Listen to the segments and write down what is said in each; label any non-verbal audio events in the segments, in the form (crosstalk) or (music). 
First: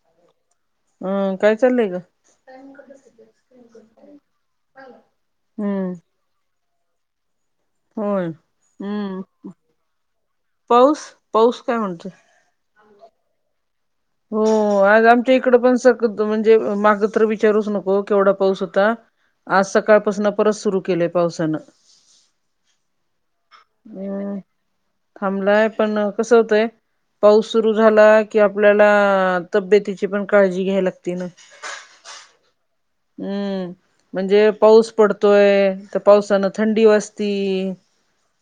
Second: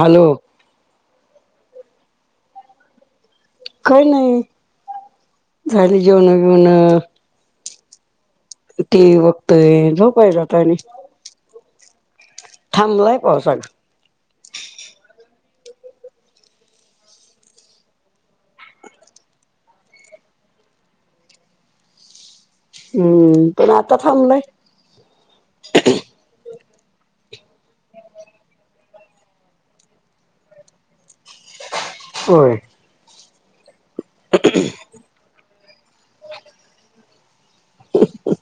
Hello हं काय चाललंय गं? (unintelligible) काही नाही हम्म झाली जेवण बेवण होय. टिव्ही हम्म बघतोय झोपायचं आता आणि पाऊस पाऊस काय म्हणतोय? थांबलाय पाऊस अगं. हो आज आमच्या इकडं पण सकतो म्हणजे मागं तर विचारूच नको केवढा पाऊस हूता. आज सकाळपासनं परत सुरू केलंय पावसानं. हम्म पण आता अ थांबलाय. थांबलाय पण कसं होतंय पाऊस सुरू झाला की आप आपल्याला तब्येतीची पण काळजी घ्यायला लागती ना. होय. हम्म म्हणजे पाऊस पडतोय तर पावसानं थंडी वाजती.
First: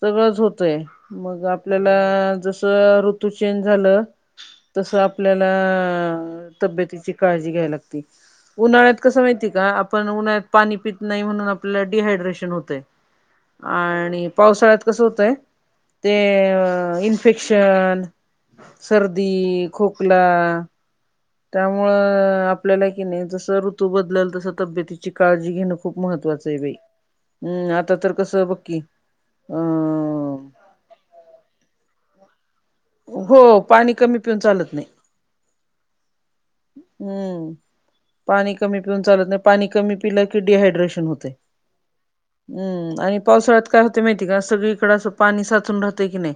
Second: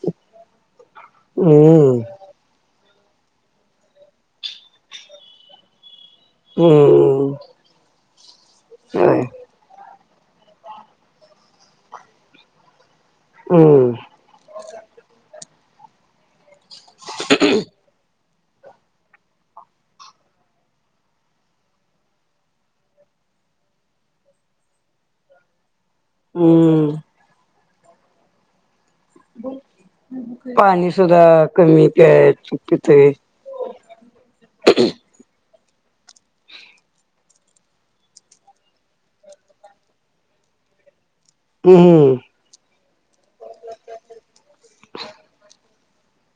सगळंच होतंय मग आपल्याला हम्म जसं तर ऋतू चेंज झालं तसं आपल्याला तब्येतीची हम्म काळजी घ्याय लागती उन्हाळ्यात कसं होय माहितीय का आपण उन्हाळ्यात पाणी पित नाही म्हणून आपल्याला डिहायड्रेशन होतंय. हम्म आणि पावसाळ्यात कसं होतंय ते अ इन्फेक्शन, सर्दी, खोकला त्यामुळं आपल्याला किणी जसं ऋतू बदलल तसं तब्येतीची काळजी घेणं खूप महत्त्वाचं आहे बाई हम्म हम्म आता तर कसं बघ की पाणी सुद्धा कमी प्यायची हो पाणी कमी पिऊन चालत नाही हम्म. पाणी कमी पिऊन चालत नाही पाणी कमी पिलं की डिहायड्रेशन होतंय. हम्म हम्म. हम्म आणि पावसाळ्यात काय होतंय माहितेय का? सगळीकडं असं पाणी साचून राहतंय की नाही.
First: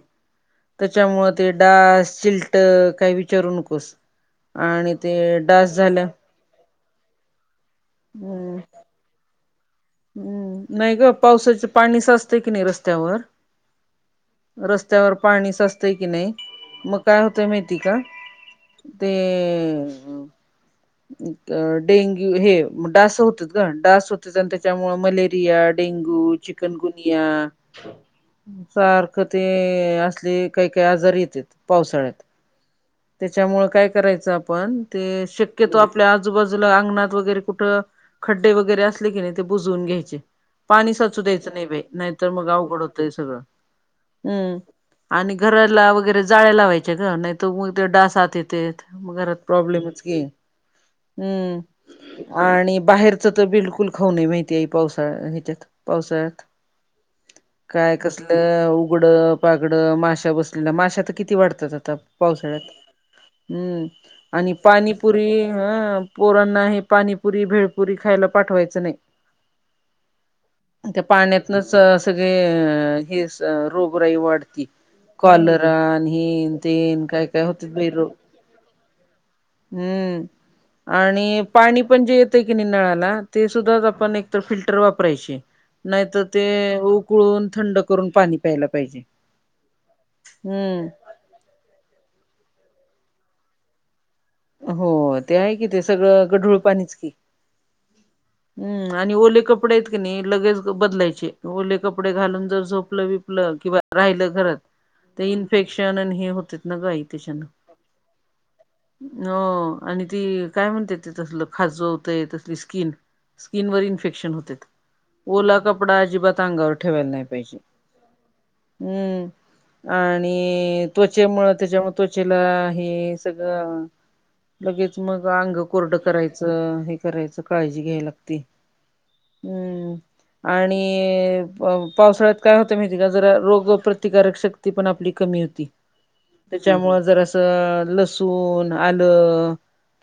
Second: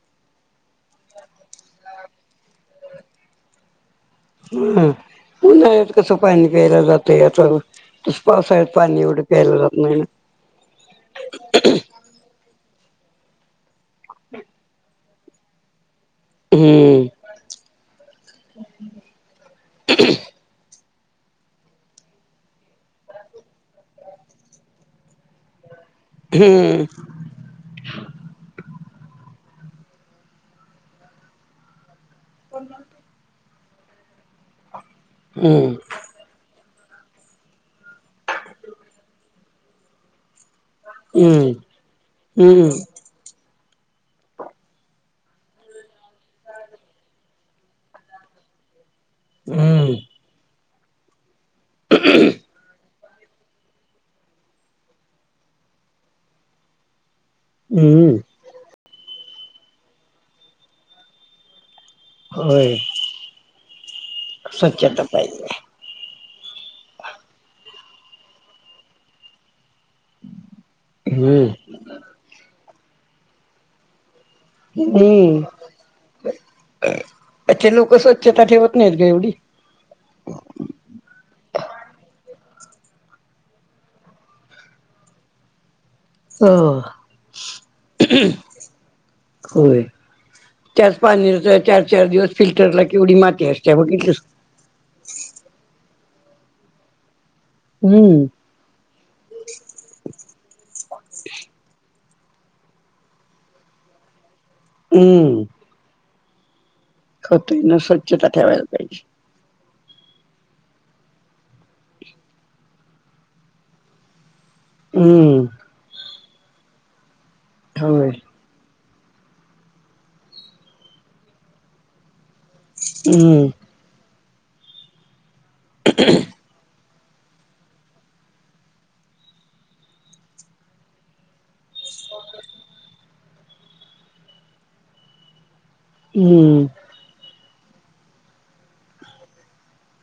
त्याच्यामुळं ते डास चिलटं काय विचारू नकोस. हम्म आणि ते डास उन्हाळ्यात झाल्या कसं पाणी प्यायला जातोय याचाव तसं हम्म पावसाळ्यात पाणी एवढं प्यायला जात नाहीन. हम्म, नाही गं पावसाचे पाणी साच ते कणी रस्त्यावर रस्त्यावर पाणी साच तय की नाही मग हम्म काय होतंय माहिती का? ते अ डेंग्यू हे म डास होतात गं डास होतात आणि त्याच्यामुळे मलेरिया डेंग्यू, हम्म चिकनगुनिया सारखं ते असले काही काही आजार येतेत पावसाळ्यात. (unintelligible) त्यामुळं काय करायचं आपण ते शेक हम्म आपल्या आजूबाजूला अंगणात वगैरे कुठं खड्डे वगैरे असले की नाही ते बुजवून घ्यायचे. पाणी साचू द्यायचं नाही बाई नाहीतर मग हम्म अवघड होतंय सगळं. हम्म, आणि घराला वगैरे जाळ्या लावायच्या गं नाही त उलते डास आत येतेत. घरात हम्म प्रॉब्लेमच की हम्म, आणि बाहेर च त बिलकुल खाऊ नये बाई ते पावसाळा ह्याच्यात पावसाळ्यात. काय हम्म कसलं उघडं पागडं माश्या बसलेल्या माश्या त किती वाढतात आता. होय पावसाळ्यात हम्म आणि स्वच्छता पाणीपुरी पाहिजे. ह पोरांना हे पाणीपुरी भेळपुरी खायला पाठवायचं नाही. त्या हम्म. पाण्यातनच सगळे हेस रोगराई वाढते. हम्म कॉलरा हेनतेन काय काय होतात बाई रोग. त्या ठेवत नाहीत ग एवढी. हम्म, आणि पाणी पण जे येतय की नाही नळाला ते सुद्धा आपण एकतर फिल्टर वापरायची. नाहीतं ते हो उकळून थंड करून पाणी प्यायला पाहिजे. होय. हम्म त्याच (unintelligible) चार चार दिवस फिल्टरला केवढी माती असत्या बघितलीस. हो ते आहे की ते सगळं गढूळ पाणीच की, हम्म, हम्म आणि ओले कपडे आहेत की नाही लगेच बदलायचे. ओले कपडे घालून जर झोपलं विपलं किंवा राहिलं घरात ते इन्फेक्शन आणि हे होते न गाई. त्याच्यानं. खातोय ना, स्वच्छता ठेवायला पाहिजे. हो आणि ती काय म्हणते ते तसलं खाजवतय ती स्किन. स्किनवर इन्फेक्शन होतेत. हम्, ओला कपडा अजिबात अंगावर ठेवायला नाही पाहिजे. होय. हम्म, आणि त्वचेमुळ त्याच्यामु त्वचेला हे हम्म सगळं लगेच मग अंग कोरडं करायचं हे करायचं काळजी घ्याय लागती. हम्म, आणि पावसाळ्यात काय होतं माहिती आहे का जरा रोगप्रतिकारक शक्ती ती पण आपली कमी होती. हम्म त्याच्यामुळ जरासं लसूण आलं,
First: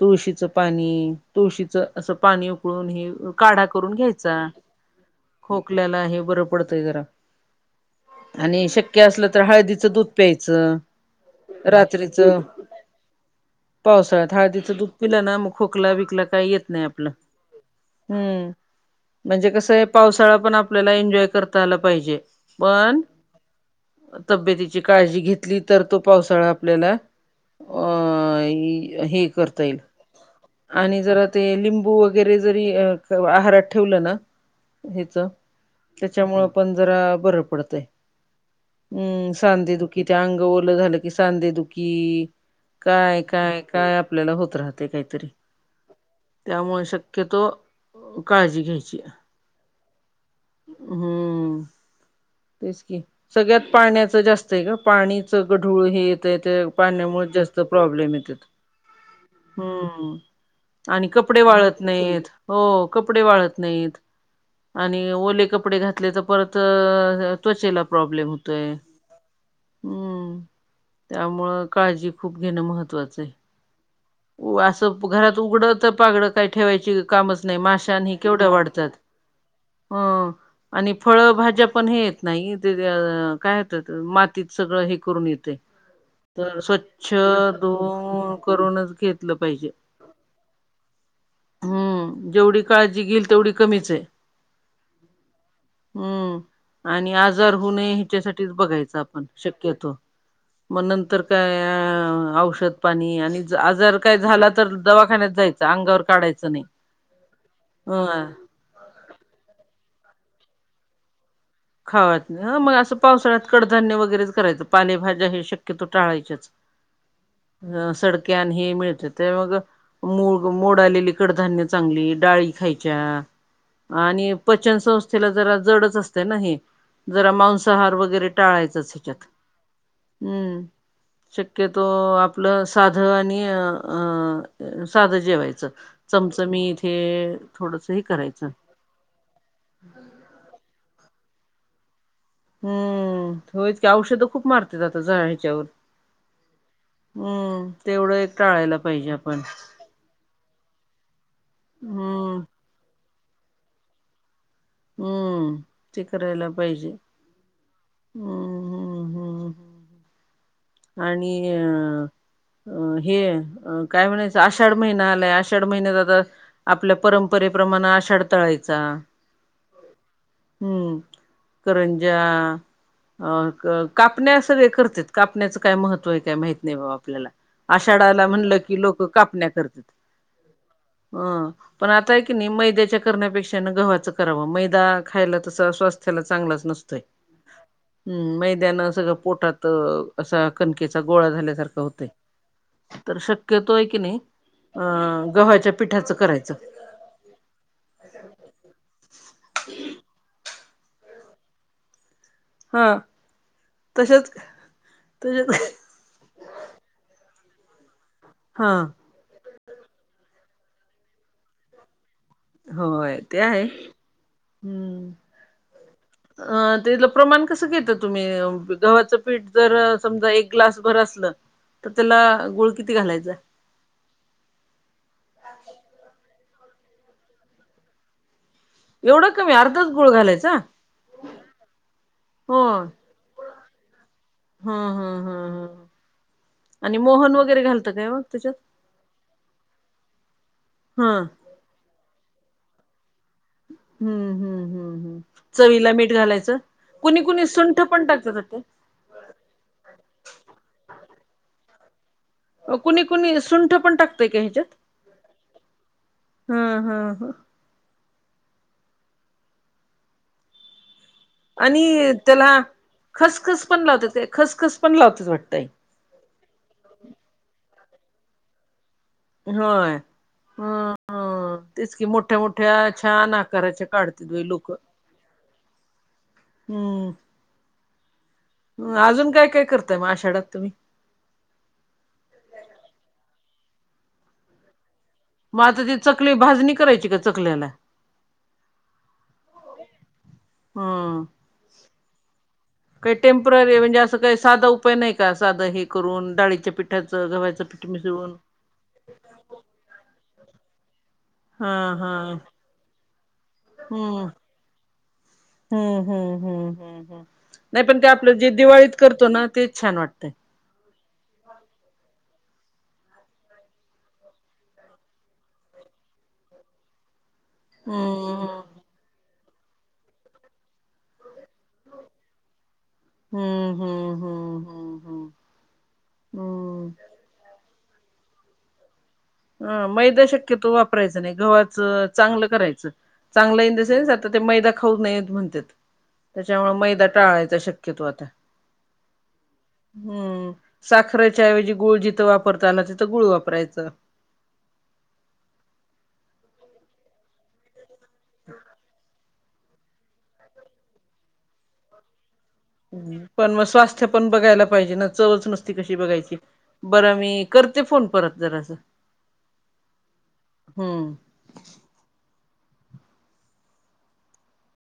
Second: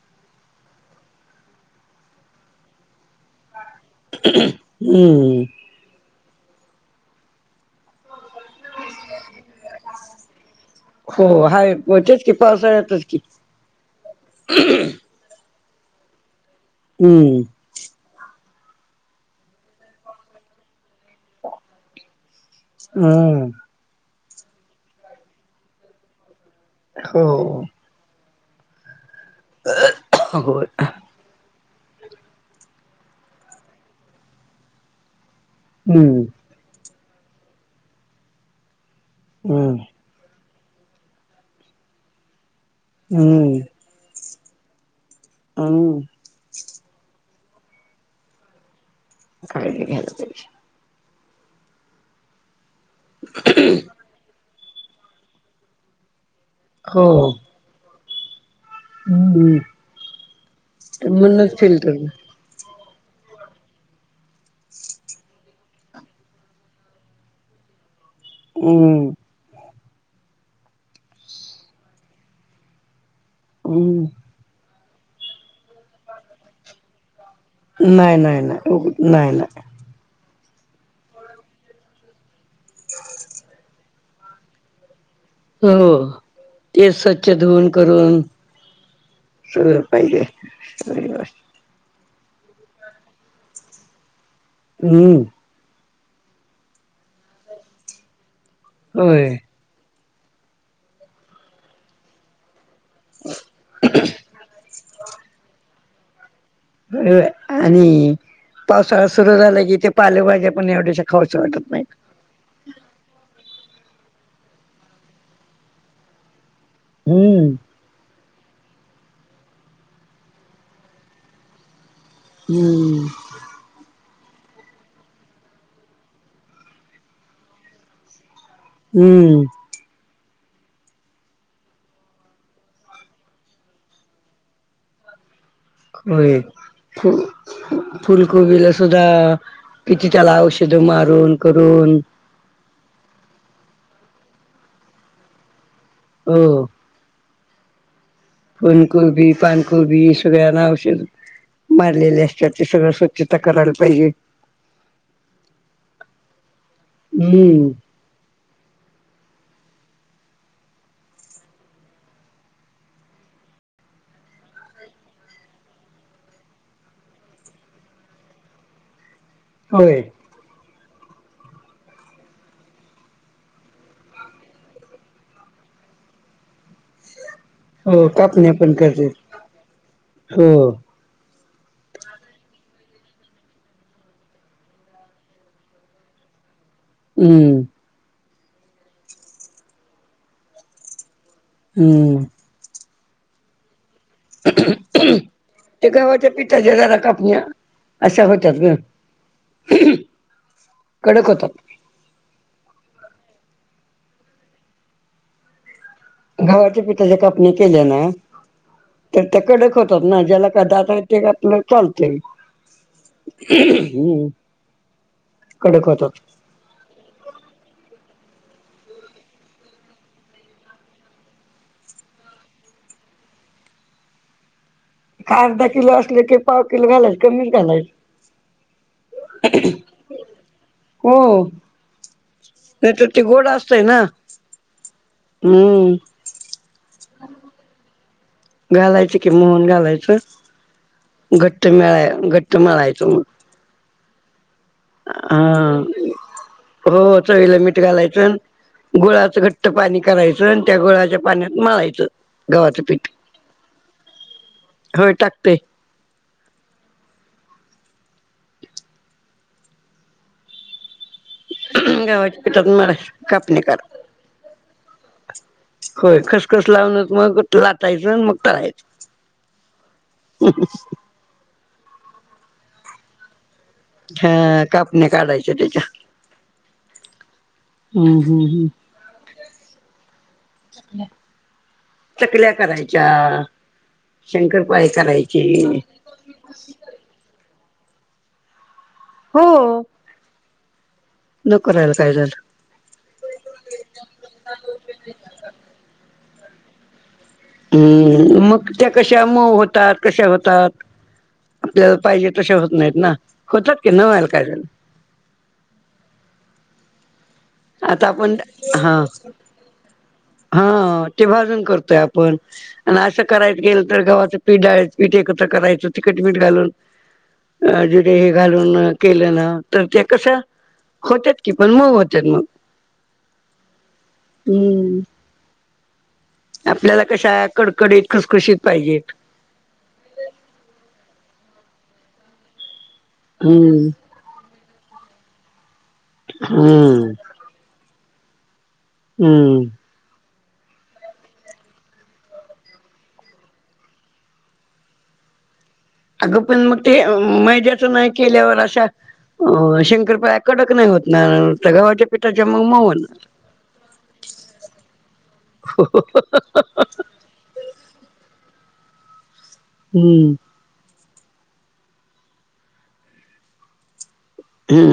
तुळशीच पाणी तुळशीच असं पाणी उकळून हे काढा करून घ्यायचा. हम्म. खोकल्याला हे बरं पडतंय जरा. आणि शक्य असलं तर हळदीच दूध प्यायचं. हो हाय तेच की रात्रीचं पावसाळ्यातच की, पावसाळ्यात हळदीचं दूध पिलं ना, मग खोकला विकला काही येत नाही आपलं. हम्म. हम्म म्हणजे कसं आहे पावसाळा पण आपल्याला एन्जॉय करता आला पाहिजे. पण हम्म तब्येतीची काळजी घेतली तर तो पावसाळा आपल्याला. हो अ हे करता येईल होय आणि जरा. ते लिंबू वगैरे जरी आहारात ठेवलं ना ह्याच. हम्म त्याच्यामुळ पण बरं पडतंय हम्म हम्म. सांधेदुखी. कि ते अंग ओलं झालं की सांधेदुखी. काय हम्म काय काय आपल्याला होत राहते काहीतरी. ह त्यामुळे शक्यतो काळजी घ्यायची. काळजी घ्यायला पाहिजे. हम्म. तेच की सगळ्यात पाण्याचं जास्त आहे का पाणीच गढूळ हे येतय त्या पाण्यामुळे हो जास्त. प्रॉब्लेम येत्यात हम्म. हम्म आणि कपडे म्हणूनच वाळत फिल्टर नाहीत. हो कपडे वाळत नाहीत आणि ओले कपडे घातले तर परत. त्वचेला प्रॉब्लेम होतोय. हम्म हम्म त्यामुळं काळजी खूप घेणं महत्वाचं आहे. हमं. असं घरात उघडत. पागड काही ठेवायची कामच नाही माशान ह नाही नाही केवढं नाही उग वाढतात नाही नाही. अ आणि फळभाज्या पण हे येत नाही काय मातीत सगळं हे करून येत हो हो ते स्वच्छ धुऊन करून धुवून करूनच घेतलं सगळ पाहिजे स हम्म जेवढी काळजी घेईल तेवढी कमीच आहे. हम्म हम्म आणि आजार होऊ नये ह्याच्यासाठीच बघायचं आपण होय. शक्य. घेतो मग नंतर काय औषध. पाणी आणि आजार काही झाला तर दवाखान्यात जायचं अंगावर काढायचं नाही. आणि हं पावसाळा सुरू झाला की ते पालेभाज्या पण एवढ्याशा खावाच वाटत नाही. मग असं पावसाळ्यात कडधान्य वगैरेच करायचं पालेभाज्या हे शक्यतो टाळायच्याच. हम्म सडक्यान हे मिळते त्या मग मळ मोड आलेली कडधान्य चांगली डाळी खायच्या हम्म. आणि पचनसंस्थेला जरा जडच अस हे जरा मांसाहार वगैरे टाळायचच ह्याच्यात हम्म. हम्म शक्यतो आपलं साधं आणि साधं जेवायचं चमच होय मी इथे फु थोडस हे करायचं. फुलकोबीला सुद्धा किती त्याला औषध मारून करून हम्म होयच की औषधं खूप मारते आात ज ह्याच्यावर हो हो. हम्म तेवढं एक टाळायला पाहिजे फनकुरबी आपण पानकुरबी सगळ्यांना औषध मारलेले हम्म असतात ते सगळं. चित करराळ (unintelligible) हम्म ते करायला पाहिजे हम्म. हम्म हम्म हम्म आणि अ अं हे काय म्हणायचं आषाढ महिना आलाय आषाढ महिन्यात आता आपल्या परंपरेप्रमाणे आषाढ तळायचा. होय. हम्म करंजा.. अ कापण्या सगळे करते कापण्याचं काय महत्त्व आहे काय माहत नाही बाबा आपल्याला. हो आषाढाला कापण्या म्हणलं पण की लोक करते. कापण्या करतात हो. अं पण आता आहे की नाही मैद्याच्या करण्यापेक्षा गव्हाचं करावं मैदा खायला तस स्वास्थ्याला चांगलंच नसतोय. हम्म हम्म मैद्यानं सगळं पोटात असा कणकेचा गोळा झाल्यासारखा होतय. हम्म तर शक्यतो आहे की नाई. ते घवाच्या करायचं. पिठाच्या जरा कापण्या अशा होतात ग कडक होतात. हा तशच त घवाचे पिटाच्या कापन्या केलया ना. हा तर ते कडक होतात ना ज्याला काय दात य ते आपलं चालतय. होय ते आहे हम्म हम्म. कडक होतात. अ तलं प्रमाण कसं घेता तुम्ही गव्हाचं पीठ जर समजा एक ग्लास भर असलं. तर त्याला गुळ किती घालायचां? का अर्धा किलो असले की पाव किलो घालायचे कमीच घालायचं. एवढं कमी अर्धच गुळ घालायचा. हो. हो. नाही तर त गोड असतय ना हा हा हा हा हम्म.. आणि मोहन वगैरे घालतं काय मग? त्याच्यात घालायचं की मोहन घालायचं हा घट्ट मिळाय घट्ट मळायचं मग हम्म हम्म हम्म हा चवीला मीठ घालायचं हो कुणी कुणी चवीला मीठ सुंठ पण टाकलं घालायचं. जात ते. गुळाचं घट्ट पाणी करायचं आणि त्या गुळाच्या पाण्यात मळायचं. गव्हाचं कुणी पीठ. कुणी सुंठ पण टाकतय का? ह्याच्यात होय टाकते ह ह ह.. आणि गव्हाच्या त्याला पिठात मळायचं कापणी खसखस पण करा लावत्यात काय? खसखस पण लावत्यात वाटतंय. होय खस खस लावणच मग लाटायचं मग तळायच. होय ह... तेच कि मोठ्या मोठ्या छान आकाराच्या. काढतात हा बाई लोक कापन्या काढायच त्याच्या. हम्म हम्म हम्म हम्म. अजून काय काय करताय म आषाढात तुम्ही? चकल्या करायच्या शंकरपाळी कराय.. मग आता ती चकली भाजणी करायची का? चकल्याला. हो हा न करायला काय झाल? काही टेम्पररी म्हणजे असं काही साधा उपाय नाही का? साधं हे करून डाळीच्या पिठाचं गव्हा हम् मग त्या कशा मऊ होतात कशा होतात? हा आपल्याला हा पाहिजे तशा होत नाहीत ना. होत्यात की न व्हायला हम्म काय झालं? हम्म हम्म हम्म हम्मम् नाही पण ते आता आपण आपलं जे दिवाळीत हा करतो ना तेच छान वाटतंय. हा ते भाजून करतोय आपण. आणि असं करायच गेल तर गव्हाचं पीठ डाळीचं पीठ एकत्र करायचं तिखट मीठ घालून. अ जिथ हे हम्म घालून अ केलं ना तर ते कस होत्यात, की पण मऊ होत्यात म. हं हं हं हम्म, हम्म आपल्याला कशा कडकडीत, खुशखुशीत पाहिजेत. ह, मैदा शक्यतो वापरायचा नाही, गव्हाच चांगल करायच. चांगल इन द हम्म सेन्स आता ते मैदा खाऊ नयेत म्हणत्यात. त्याच्यामुळ मैदा हम्म टाळायचा शक्यतो आता. हम्म हम्म, साखरेच्या ऐवजी गुळ जिथं वापरता आला तिथं गुळ वापरायच. अग पण मग ते मैदयाच नाही केल्यावर अशा अ शंकरपाळ्या कडक नाही होत ना त्या गव्हाच्या पिठाच्या मऊ-मऊ पण मग स्वास्थ्य पण बघायला पाहिजे ना चवच नुसती कशी बघायची बरं मी करते फोन परत जरा असं हम्म हम्म हम्म